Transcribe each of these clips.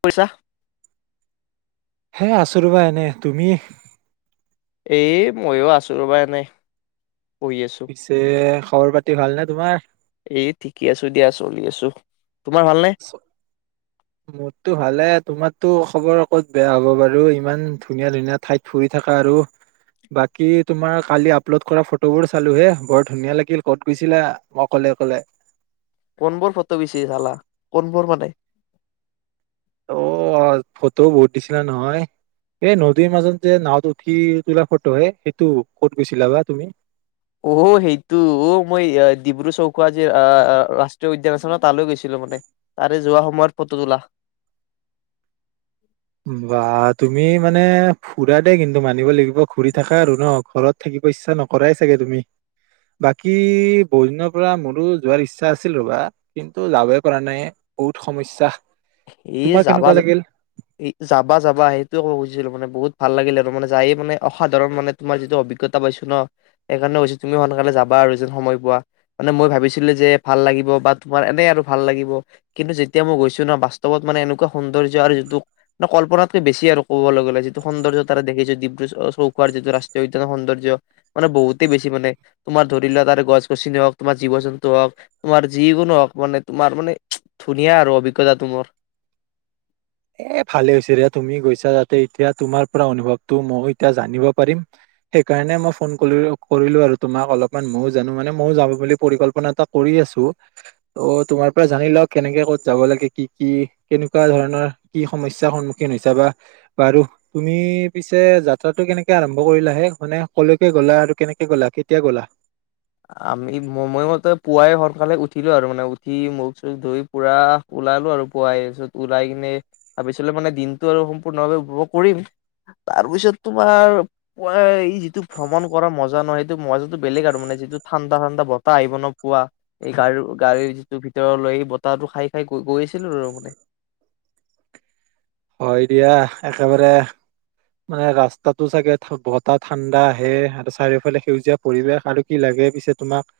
পইচা। হে আছোঁ ৰবা এনে তুমি এ ময়ো আছোঁ ৰ'বা এনেই। বহি আছো। পিছে খবৰ পাতি ভালনে তোমাৰ। এই ঠিকে আছো দিয়া চলি আছোঁ তোমাৰ ভালনে। মোৰটো ভালে তোমাৰতো খবৰ ক'ত বেয়া হ'ব বাৰু ইমান ধুনীয়া ধুনীয়া ঠাইত ফুৰি থাকা আৰু বাকী তোমাৰ কালি আপলোড কৰা ফটোবোৰ চালো হে বৰ ধুনীয়া লাগিল ক'ত গৈছিলা অকলে অকলে। কোনবোৰ ফটো বেচি চালা কোনবোৰ মানে। অ ফটো বহুত দিছিলা নহয় এই নদীৰ মাজত যে নাৱত উঠি তোলা ফটো হে সেইটো ক'ত গৈছিলা বা তুমি। অ সেইটো অ মই ডিব্ৰু চৈখোৱা যে আহ ৰাষ্ট্ৰীয় উদ্যান আছে ন তালৈ গৈছিলোঁ মানে তাৰে যোৱা সময়ত ফটো তোলা। বা তুমি মানে ফুৰা দে কিন্তু মানিব লাগিব ঘুৰি থাকা আৰু ন ঘৰত থাকিব ইচ্ছা নকৰাই চাগে তুমি বাকী বহুদিনৰ পৰা মোৰো যোৱাৰ ইচ্ছা আছিল ৰবা কিন্তু যাবই পৰা নাই বহুত সমস্যা। এ তোমাৰ যাবা কেনেকুৱা যে লাগিল এই যাবা যাবা সেইটোয়ে কব খুজিছিলোঁ মানে বহুত ভাল লাগিলে আৰু মানে যায়ে মানে অসাধাৰণ মানে তোমাৰ যিটো অভিজ্ঞতা পাইছো ন সেইকাৰণে কৈছো তুমি সোনকালে যাবা আৰু যেন সময় পোৱা মানে মই ভাবিছিলো যে ভাল লাগিব বা তোমাৰ এনে আৰু ভাল লাগিব কিন্তু যেতিয়া মই গৈছো ন বা। ত মানে এনেকুৱা সৌন্দৰ্য্য আৰু যিটো মানে কল্পনাতকে বেছি আৰু ক'বলৈ গ'লে যিটো সৌন্দৰ্য্য তাৰে দেখিছোঁ ডিব্ৰু চৈখোৱাৰ যিটো ৰাষ্ট্ৰীয় উদ্যানৰ সৌন্দৰ্য্য মানে বহুতেই বেছি মানে তোমাৰ ধৰি লোৱা তাৰে গছ গছনি হওক তোমাৰ জীৱ জন্তু হওক তোমাৰ যিকোনো হওক মানে তোমাৰ মানে ধুনীয়া আৰু অভিজ্ঞতা তোমাৰ। এ ভালে হৈছে তুমি গৈছা তাতে এতিয়া তোমাৰ পৰা অনুভৱটো ময়ো এতিয়া জানিব পাৰিম সেইকাৰণে মই ফোন কৰিো কৰিলোঁ আৰু তোমাক অলপমান ময়ো জানো মানে ময়ো যাম বুলি পৰিকল্পনা এটা কৰি আছোঁ ত' তোমাৰ পৰা জানি লওঁ কেনেকে ক'ত যাব লাগে কি কি কেনেকুৱা ধৰণৰ। কি সমস্যাৰ সন্মুখীন হৈছা বা বাৰু তুমি পিছে যাত্ৰাটো কেনেকে আৰম্ভ কৰিলা হে মানে কলৈকে গ'লা আৰু কেনেকে গ'লা কেতিয়া গ'লা। আমি ম মই মতে পুৱাই সোনকালে উঠিলোঁ আৰু মানে উঠি মুখ চুখ ধুই পুৰা ওলালোঁ আৰু পুৱা পিছত ওলাই কিনে তাৰ পিছ মানে দিনটো আৰু সম্পূৰ্ণভাৱে উপভোগ কৰিম তাৰপিছত তোমাৰ পুৱাই যিটো ভ্ৰমণ কৰা মজা নহয় সেইটো মজাটো বেলেগ আৰু মানে যিটো। ঠাণ্ডা ঠাণ্ডা বতাহ আহিব নোপোৱা এই গা় গাড়ীৰ যিটো ভিতৰ লৈ সেই বতাহটো খাই খাই গৈ গৈ আছিলোঁ আৰু মানে। হয় দিয়া একেবাৰে। মানে ৰাস্তাটো চাগে বতাহ ঠাণ্ডা আহে আৰু চাৰিওফালে সেউজীয়া পৰিৱেশ আৰু কি লাগে পিছে তোমাক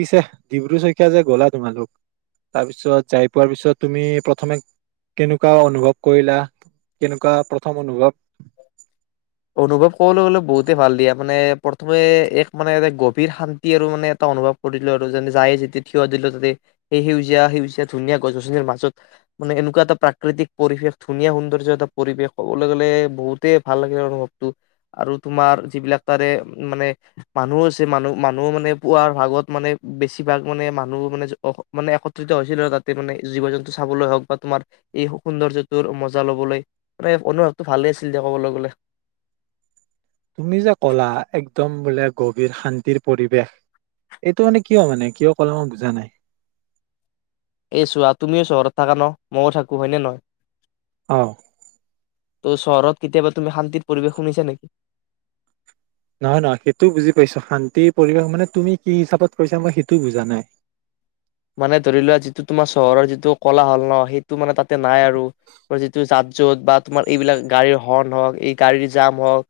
পিছে ডিব্ৰু চৈখোৱা যে গ'লা তোমালোক তাৰপিছত যাই পোৱাৰ পিছত তুমি প্ৰথমে কেনেকুৱা অনুভৱ কৰিলা কেনেকুৱা প্ৰথম অনুভৱ। অনুভৱ ক'বলৈ গলে বহুতে ভাল দিয়া মানে প্ৰথমে এক মানে এ গভীৰ শান্তি আৰু মানে এটা অনুভৱ কৰিলোঁ আৰু যে যায়ে যেতিয়া থিয় দিলো তাতে সেই সেউজীয়া সেউজীয়া ধুনীয়া গছ গছনিৰ মাজত মানে এনেকুৱা এটা প্ৰাকৃতিক পৰিৱেশ ধুনীয়া সৌন্দৰ্য্য এটা পৰিবেশ ক'বলৈ গ'লে বহুতে ভাল লাগে। অনুভৱটো আৰু তোমাৰ যিবিলাক তাৰে মানে মানুহ আছে মানুহ মানুহ মানে পুৱাৰ ভাগত মানে বেছিভাগ মানে মানুহ মানে মানে একত্ৰিত হৈছিল আৰু তাতে মানে জীৱ জন্তু চাবলৈ হওক বা তোমাৰ এই সৌন্দৰ্য্যটোৰ মজা ল'বলৈ অনুভৱটো ভালে আছিল দে ক'বলৈ গলে। তুমি যে ক'লা একদম বোলে গভীৰ শান্তিৰ পৰিৱেশ এইটো মানে কিয় মানে কিয় ক'লা মই বুজা নাই। এই চোৱা তুমিও চহৰত থাকা ন ময়ো থাকোঁ হয়নে নহয়। অ ত' চহৰত কেতিয়াবা তুমি শান্তিৰ পৰিৱেশ শুনিছা নেকি নহয় নহয় সেইটোও বুজি পাইছো শান্তি পৰিৱেশ মানে তুমি কি হিচাপত কৰিছা মই সেইটোও বুজা নাই মানে ধৰি লোৱা যিটো তোমাৰ চহৰৰ যিটো কলা হল ন সেই টো মানে তাতে নাই আৰু যিটো যা য'ত বা তোমাৰ এইবিলাক গাড়ীৰ হৰ্ণ হওক এই গাড়ীৰ জাম হওঁক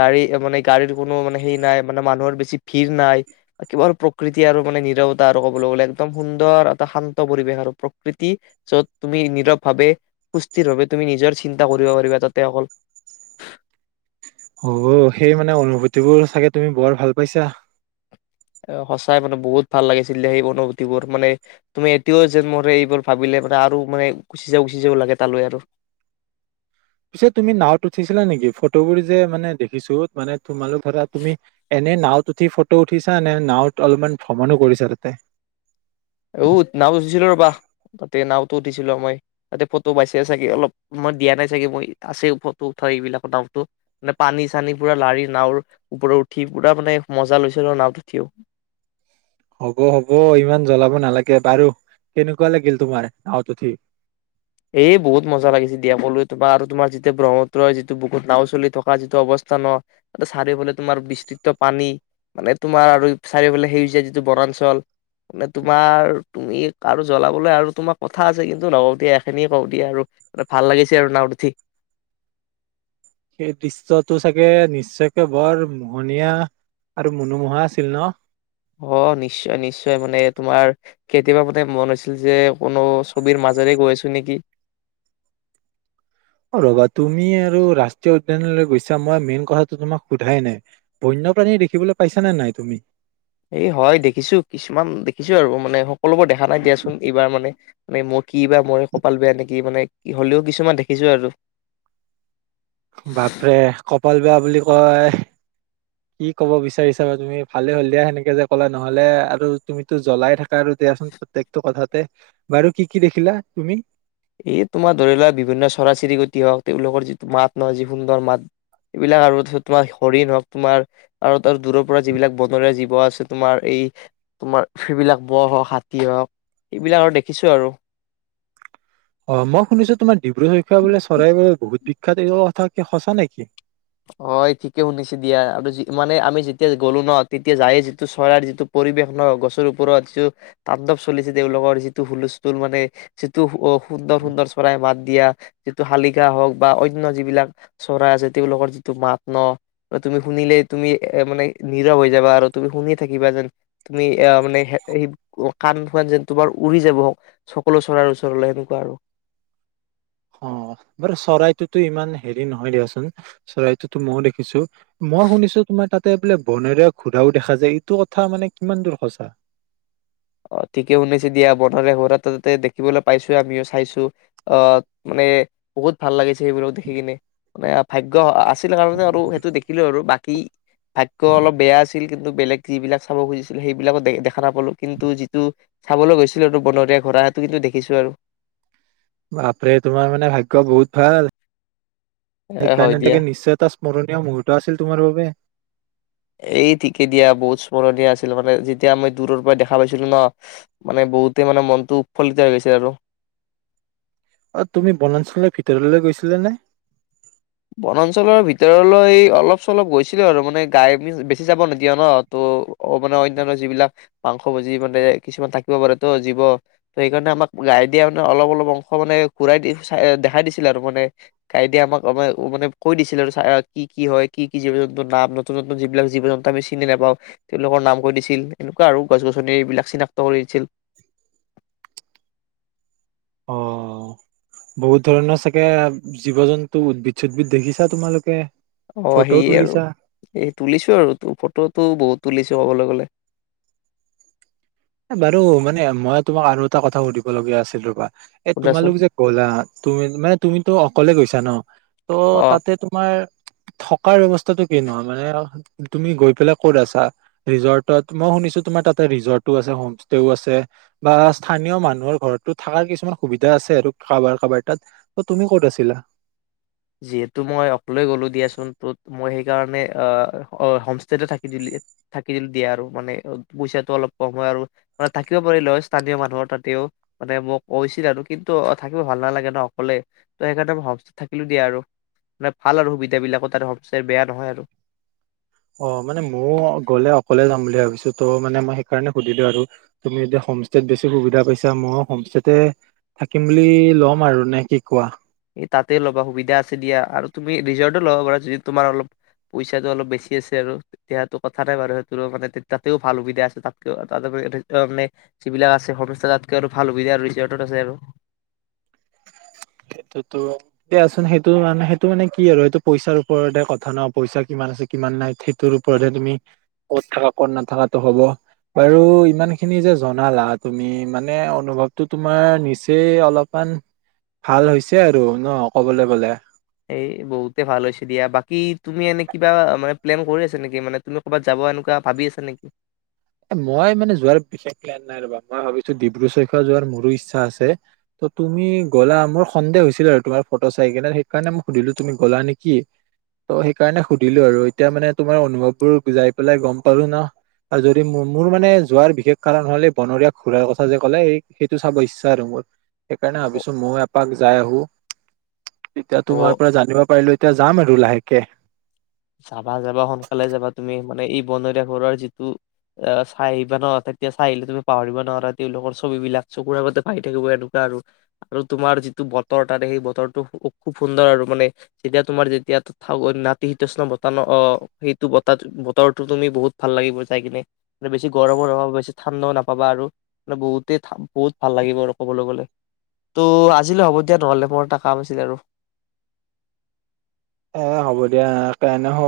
গাড়ী মানে গাড়ীৰ কোনো মানে হেই নাই মানে মানুহৰ বেছি ভিৰ নাই কিবা প্ৰকৃতি আৰু মানে নিৰৱতা আৰু ক'বলৈ গ'লে একদম সুন্দৰ এটা শান্ত পৰিৱেশ আৰু প্ৰকৃতি যত তুমি নীৰৱ ভাৱে সুস্থিৰভাৱে তুমি নিজৰ চিন্তা কৰিব পাৰিবা তাতে অকল অ' সেই মানে অনুভূতিবোৰ চাগে তুমি বৰ ভাল পাইছা সঁচাই মানে বহুত ভাল লাগিছিল সেই অনুভূতি বোৰ মানে তুমি এতিয়াও যোনবোৰ এইবোৰ ভাবিলে মানে আৰু মানে গুচি যাও গুচি যাও লাগে তালৈ আৰু পিছে তুমি নাওত উঠিছিলা নেকি ফটোবোৰ যে মানে দেখিছো মানে তোমালোক ধৰা তুমি এনে নাওত উঠি ফটো উঠিছা নে নাওত অলপমান ভ্ৰমণো কৰিছা তাতে অ নাও উঠিছিলো ৰবা তাতে নাওটো উঠিছিলো মই তাতে ফটো পাইছে চাগে অলপ মই দিয়া নাই চাগে মই আছে ফটো উঠাৰ এইবিলাকৰ নাওটো মানে পানী চানী পুৰা লাৰি নাওৰ ওপৰৰত উঠি পুৰা মানে মজা লৈছিলো নাওত উঠিও হ'ব হ'ব ইমান জ্বলাব নালাগে বাৰু কেনেকুৱা লাগিল তোমাৰ নাওত উঠি এ বহুত মজা লাগিছে দিয়া কলো তোমাৰ আৰু তোমাৰ যেতিয়া ব্ৰহ্মুত্ৰৰ যিটো বুুকুত নাও চলি থকা যিটো অৱস্থান ন চাৰিওফালে তোমাৰ বিস্তৃত পানী মানে তোমাৰ আৰু চাৰিওফালে সেউজীয়া যিটো বনাঞ্চল মানে তোমাৰ তুমি আৰু জ্বলাবলৈ আৰু তোমাৰ কথা আছে কিন্তু নকওঁ দিয়া সেইখিনিয়ে কওঁ দিয়া আৰু ভাল লাগিছে আৰু নাওত উঠি সেই দৃশ্যয়টো চাগে নিশ্চয়কে বৰ মোহনীয়া আৰু মনোমোহা আছিল ন অ নিশ্চয় নিশ্চয় মানে তোমাৰ কেতিয়াবা মানে মন হৈছিল যে কোনো ছবিৰ মাজৰে গৈ আছো নেকি অ ৰবা তুমি আৰু ৰাষ্ট্ৰীয় উদ্যানলৈ গৈছা মই মেইন কথাটো তোমাক সোধাই নাই বন্যপ্ৰাণী দেখিবলৈ পাইছানে নাই তুমি এই হয় দেখিছো কিছুমান দেখিছো আৰু মানে সকলোবোৰ দেখা নাই দিয়াচোন এইবাৰ মানে মানে মোৰ কি বা মই কপাল বেয়া নেকি মানে কি হলেও কিছুমান দেখিছো আৰু বাপৰে কপাল বেয়া বুলি কয় কি কব বিচাৰিছা বাৰু তুমি ভালে হল দিয়া সেনেকে যে কলা নহলে আৰু তুমিতো জ্বলাই থাকা আৰু দিয়াচোন প্ৰতেয়েকটো কথাতে বাৰু কি কি দেখিলা তুমি? এই তোমাৰ ধৰি লোৱা বিভিন্ন চৰাই চিৰিকটি হওক তেওঁলোকৰ যিটো মাত নহয় যি সুন্দৰ মাত সেইবিলাক আৰু তোমাৰ হৰিণ হওক তোমাৰ আৰু দূৰৰ পৰা যিবিলাক বনৰীয়া জীৱ আছে তোমাৰ এই তোমাৰ সেইবিলাক ব হওক হাতী হওক সেইবিলাক আৰু দেখিছো আৰু অ মই শুনিছো তোমাৰ ডিব্ৰু চৈখোৱা বোলে চৰাইবোৰ বহুত বিখ্যাত এই কথা কি সঁচা নেকি? অ ঠিকে শুনিছে দিয়া আৰু মানে আমি যেতিয়া গ'লো ন তেতিয়া যায়ে যিটো চৰাই যিটো পৰিৱেশ ন গছৰ ওপৰত যিটো তাণ্ডৱ চলিছে তেওঁওলোকৰ যিটো হুলস্থুল মানে যিটো সুন্দৰ সুন্দৰ চৰাই মাত দিয়া যিটো শালিকা হওক বা অন্য যিবিলাক চৰাই আছে তেওঁলোকৰ যিটো মাত ন তুমি শুনিলেই তুমি এ মানে নিৰৱ হৈ যাবা আৰু তুমি শুনি থাকিবা যেন তুমি এ মানে স কাণ খন যেন তোমাৰ উৰি যাব সকলো চৰাৰ ওচৰলৈ সেনেকুৱা আৰু অ বাৰু চৰাইটোতো ইমান হেৰি নহয় দিয়চোন চৰাইটোতো ময়ও দেখিছো মই শুনিছো তোমাৰ তাতে বোলে বনৰীয়া ঘোৰাও দেখা যায় এইটো কথা মানে কিমান দূৰ সঁচা অ ঠিকেই শুনাইছে দিয়া বনৰীয়া ঘোঁৰা তাতে দেখিবলৈ পাইছো আমিও চাইছো আহ মানে বহুত ভাল লাগিছে সেইবিলাক দেখি কিনে মানে ভাগ্য আছিল কাৰণে আৰু সেইটো দেখিলো আৰু বাকী ভাগ্য অলপ বেয়া আছিল কিন্তু বেলেগ যিবিলাক চাব খুজিছিলে সেইবিলাক দেখা নাপালোঁ কিন্তু যিটো চাবলৈ গৈছিলোটো বনৰীয়া ঘোঁৰা সেইটো কিন্তু দেখিছো আৰু বাপৰে তোমাৰ মানে ভাগ্য বহুত ভাল এ হয় সেইকাৰণে দিয়া নিকে নিশ্চয় এটা স্মৰণীয় মুহূুৰ্ত আছিল তোমাৰ বাবে এই ঠিকে দিয়া বহুত স্মৰণীয় আছিল মানে যেতিয়া মই দূৰৰ পৰা দেখা পাইছিলো ন মানে বহুতে মানে মনটো উৎফুল্লিত হৈ গৈছিল আৰু অ তুমি বনাঞ্চলৰ ভিতৰলৈ গৈছিলা নে বনাঞ্চলৰ ভিতৰলৈ অলপ চলপ গৈছিলো আৰু মানে গাই বেছি যাব নিদিয়ে ন ত অভয়াৰণ্য যিবিলাক মাংস ভুজি মানে কিছুমান থাকিব পাৰে তো জীৱ সেইকাৰণে আমাক গাই দিয়া মানে অলপ অলপ অংশ মানে ঘূৰাই দি দেখাই দিছিলে আৰু মানে গাইডে দিয়া আমাক মানে কৈ দিছিল আৰু কি কি হয় কি কি জীৱ জন্তুৰ নাম নতুন নতুন যিবিলাক জীৱ জন্তু আমি চিনি নাপাওঁ তেওঁলোকৰ নাম কৈ দিছিল এনেকুৱা আৰু গছ গছন এই বিলাক চিনাক্ত কৰিছিল অ বহুত ধৰণৰ চাগে জীৱ জন্তু উদ্ভিদ চদ্ভিদ দেখিছা তোমালোকে অ ফটোও সেয়ে আৰু তুলিছা এই তুলিছো আৰু ফটোতটো বহুত তুলিছো কবলে গ'লে এ বাৰু মানে মই তোমাক আৰু এটা কথা সুধিব লগগীয়া আছিল ৰবা এ সুধাচোন তোমালোক যে ক'লা তুমি মানে তুমিতো অকলে গৈছা জাপ [inaudible] ত' অ তাতে তোমাৰ, থকাৰ বৱস্থাটো কেনেকুৱা মানে তুমি গৈ পেলাই ক'ত আছা ।ৰিজৰ্টত মই শুনিছো তোমাৰ তাতে ৰিজৰ্ট হোম ষ্টেও আছে বা স্থানীয় মানুহৰ ঘৰতো থকাৰ কিছুমান সুবিধা আছে আৰু কাৰাবাৰ কাৰাবাৰ তাত ত। তুমি ক'ত আছিলা যিহেতু মই অকলে গলো দিয়াচোন তত মই সেই কাৰণে আহ হোমষ্টে থাকি দ থাকি দিয়া আৰু মানে পইচাটো অলপ কম হয় আৰু মান থাকিব পাৰিলে ।স্থানীয় মানুহৰ তাতেও মানে মোক উচিত আৰু কিন্তু থাকিব ভাল নালাগে ন অকলে ত সেইকাৰণে মই হোম থ দিয়া আৰু মানে ভাল আৰু সুবিধা বিলাকো তাৰ সচ বেয়া নহয় আৰু অ মানে ময়ো গ'লে অকলে যাম বুলি ভাবিছো ত' মানে মই সেইকাৰণে সুধিলো আৰু তুমি যেতি হোমষ্টত বেছি সুবিধা পাইছা মই হোমষ্টেততে থাকিম বুলি ল'ম আৰু নে কি কোৱা। এই তাতে ল'বা সুবিধা আছে দিয়া আৰু তুমি ৰিজৰ্টো ল'বা পাৰা য তোমাৰ অলপ পইচাটো অলপ বেছি আছে আৰু তেতিয়াটো কথা নাই বাৰু সেইটোৰো মানে তাতেও ভাল সুবিধা আছে তাতকৈ ত মানে যিবিলাক আছে সম তাতকৈ আৰু ভাল সুবিধা আৰু ৰিজৰ্টত আছে আৰু দিয়াচোন সেইটো মানে সেইটো মানে কি আৰু সেইটো পইচাৰ ওপৰতহে কথা ন পইচা কিমান আছে কিমান নাই সেইটোৰ ওপৰতহে তুমি কত থাকা কত নাথাকাতটো হ'ব বাৰু ইমান খিনি যে জনালা তুমি মানে অনুভৱটো তোমাৰ নিচেই অলপমান। ভাল হৈছে আৰু ন ক'বলৈ গ'লে। এই বহুতে ভাল হৈছে দিয়া বাকী তুমি এনে কিবা মানে প্লেন কৰি আছা নেকি মানে তুমি ক'ৰবাত যাব এনেকুৱা ভাবি আছা নেকি। এ মই মানে যোৱাৰ বিশেষ প্লেন নাই ৰবা মই ভাবিছো ডিব্ৰু চৈখোৱা যোৱাৰ মোৰো ইচ্ছা আছে ত তুমি গলা মোৰ সন্দেহ হৈছিল আৰু তোমাৰ ফটো চাই কিনে সেইকাৰণে মই সুধিলো তুমি গলা নেকি ত' সেইকাৰণে সুধিলো আৰু এতিয়া মানে তোমাৰ অনুভৱবোৰ যাই পেলাই গম পালো ন। মোৰ মানে যোৱাৰ বিশেষ কাৰণ হল এই বনৰীয়া খুৰাৰ কথা যে ক'লে সেইটো চাব ইচ্ছা আৰু মোৰ সেইকাৰণে অ ভাবিছো ময়ো এপাক যাই আহো। এতিয়া অ তোমাৰ পৰা জানিব পাৰিলো। এতিয়া যাম আৰু লাহেকে। যাবা যাবা সোনকালে যাবা তুমি মানে এই বনৰীয়া ঘৰৰ যিটো চাই আহিবা ন তেতিয়া চাই আহিলে তুমি পাহৰিব নোৱাৰা তেওঁলোকৰ ছবিবলাক চকুৰ আগতে ভাহি থাকিব এনেকুৱা আৰু তোমাৰ যিটো বতৰ তাৰে সেই বতৰটো খুব সুন্দৰ আৰু মানে যেতিয়া তোমাৰ যেতিয়া নাতি। ষ্ণ বতাহ ন অ সেইটো বতাহ বতৰটো তুমি বহুত ভাল লাগিব যাই কিনে বেছি গৰমো নাপাবা বেছি ঠাণ্ডাও নাপাবা আৰু মানে বহুতেই বহুত ভাল লাগিব আৰু ক'বলৈ গ'লে ত' আজিলৈ হ'ব দিয়া নহ'লে মোৰ এটা কাম আছিল আৰু। এ হ'ব দিয়া, নহ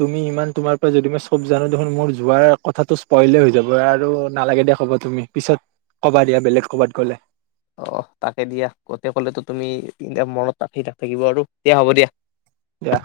তুমি ইমান তোমাৰ পৰা যদি মই চব জানো দেখোন মোৰ যোৱাৰ কথাটো স্পইলে হৈ যাব আৰু নালাগে দিয়া ক'ব তুমি পিছত কবা দিয়া বেলেগ কবাত গ'লে। অ তাকে দিয়া গোতেই কলেতো তুমি মনত তঠি নাথাকিব আৰু দিয়া হ'ব দিয়া। দিয়া।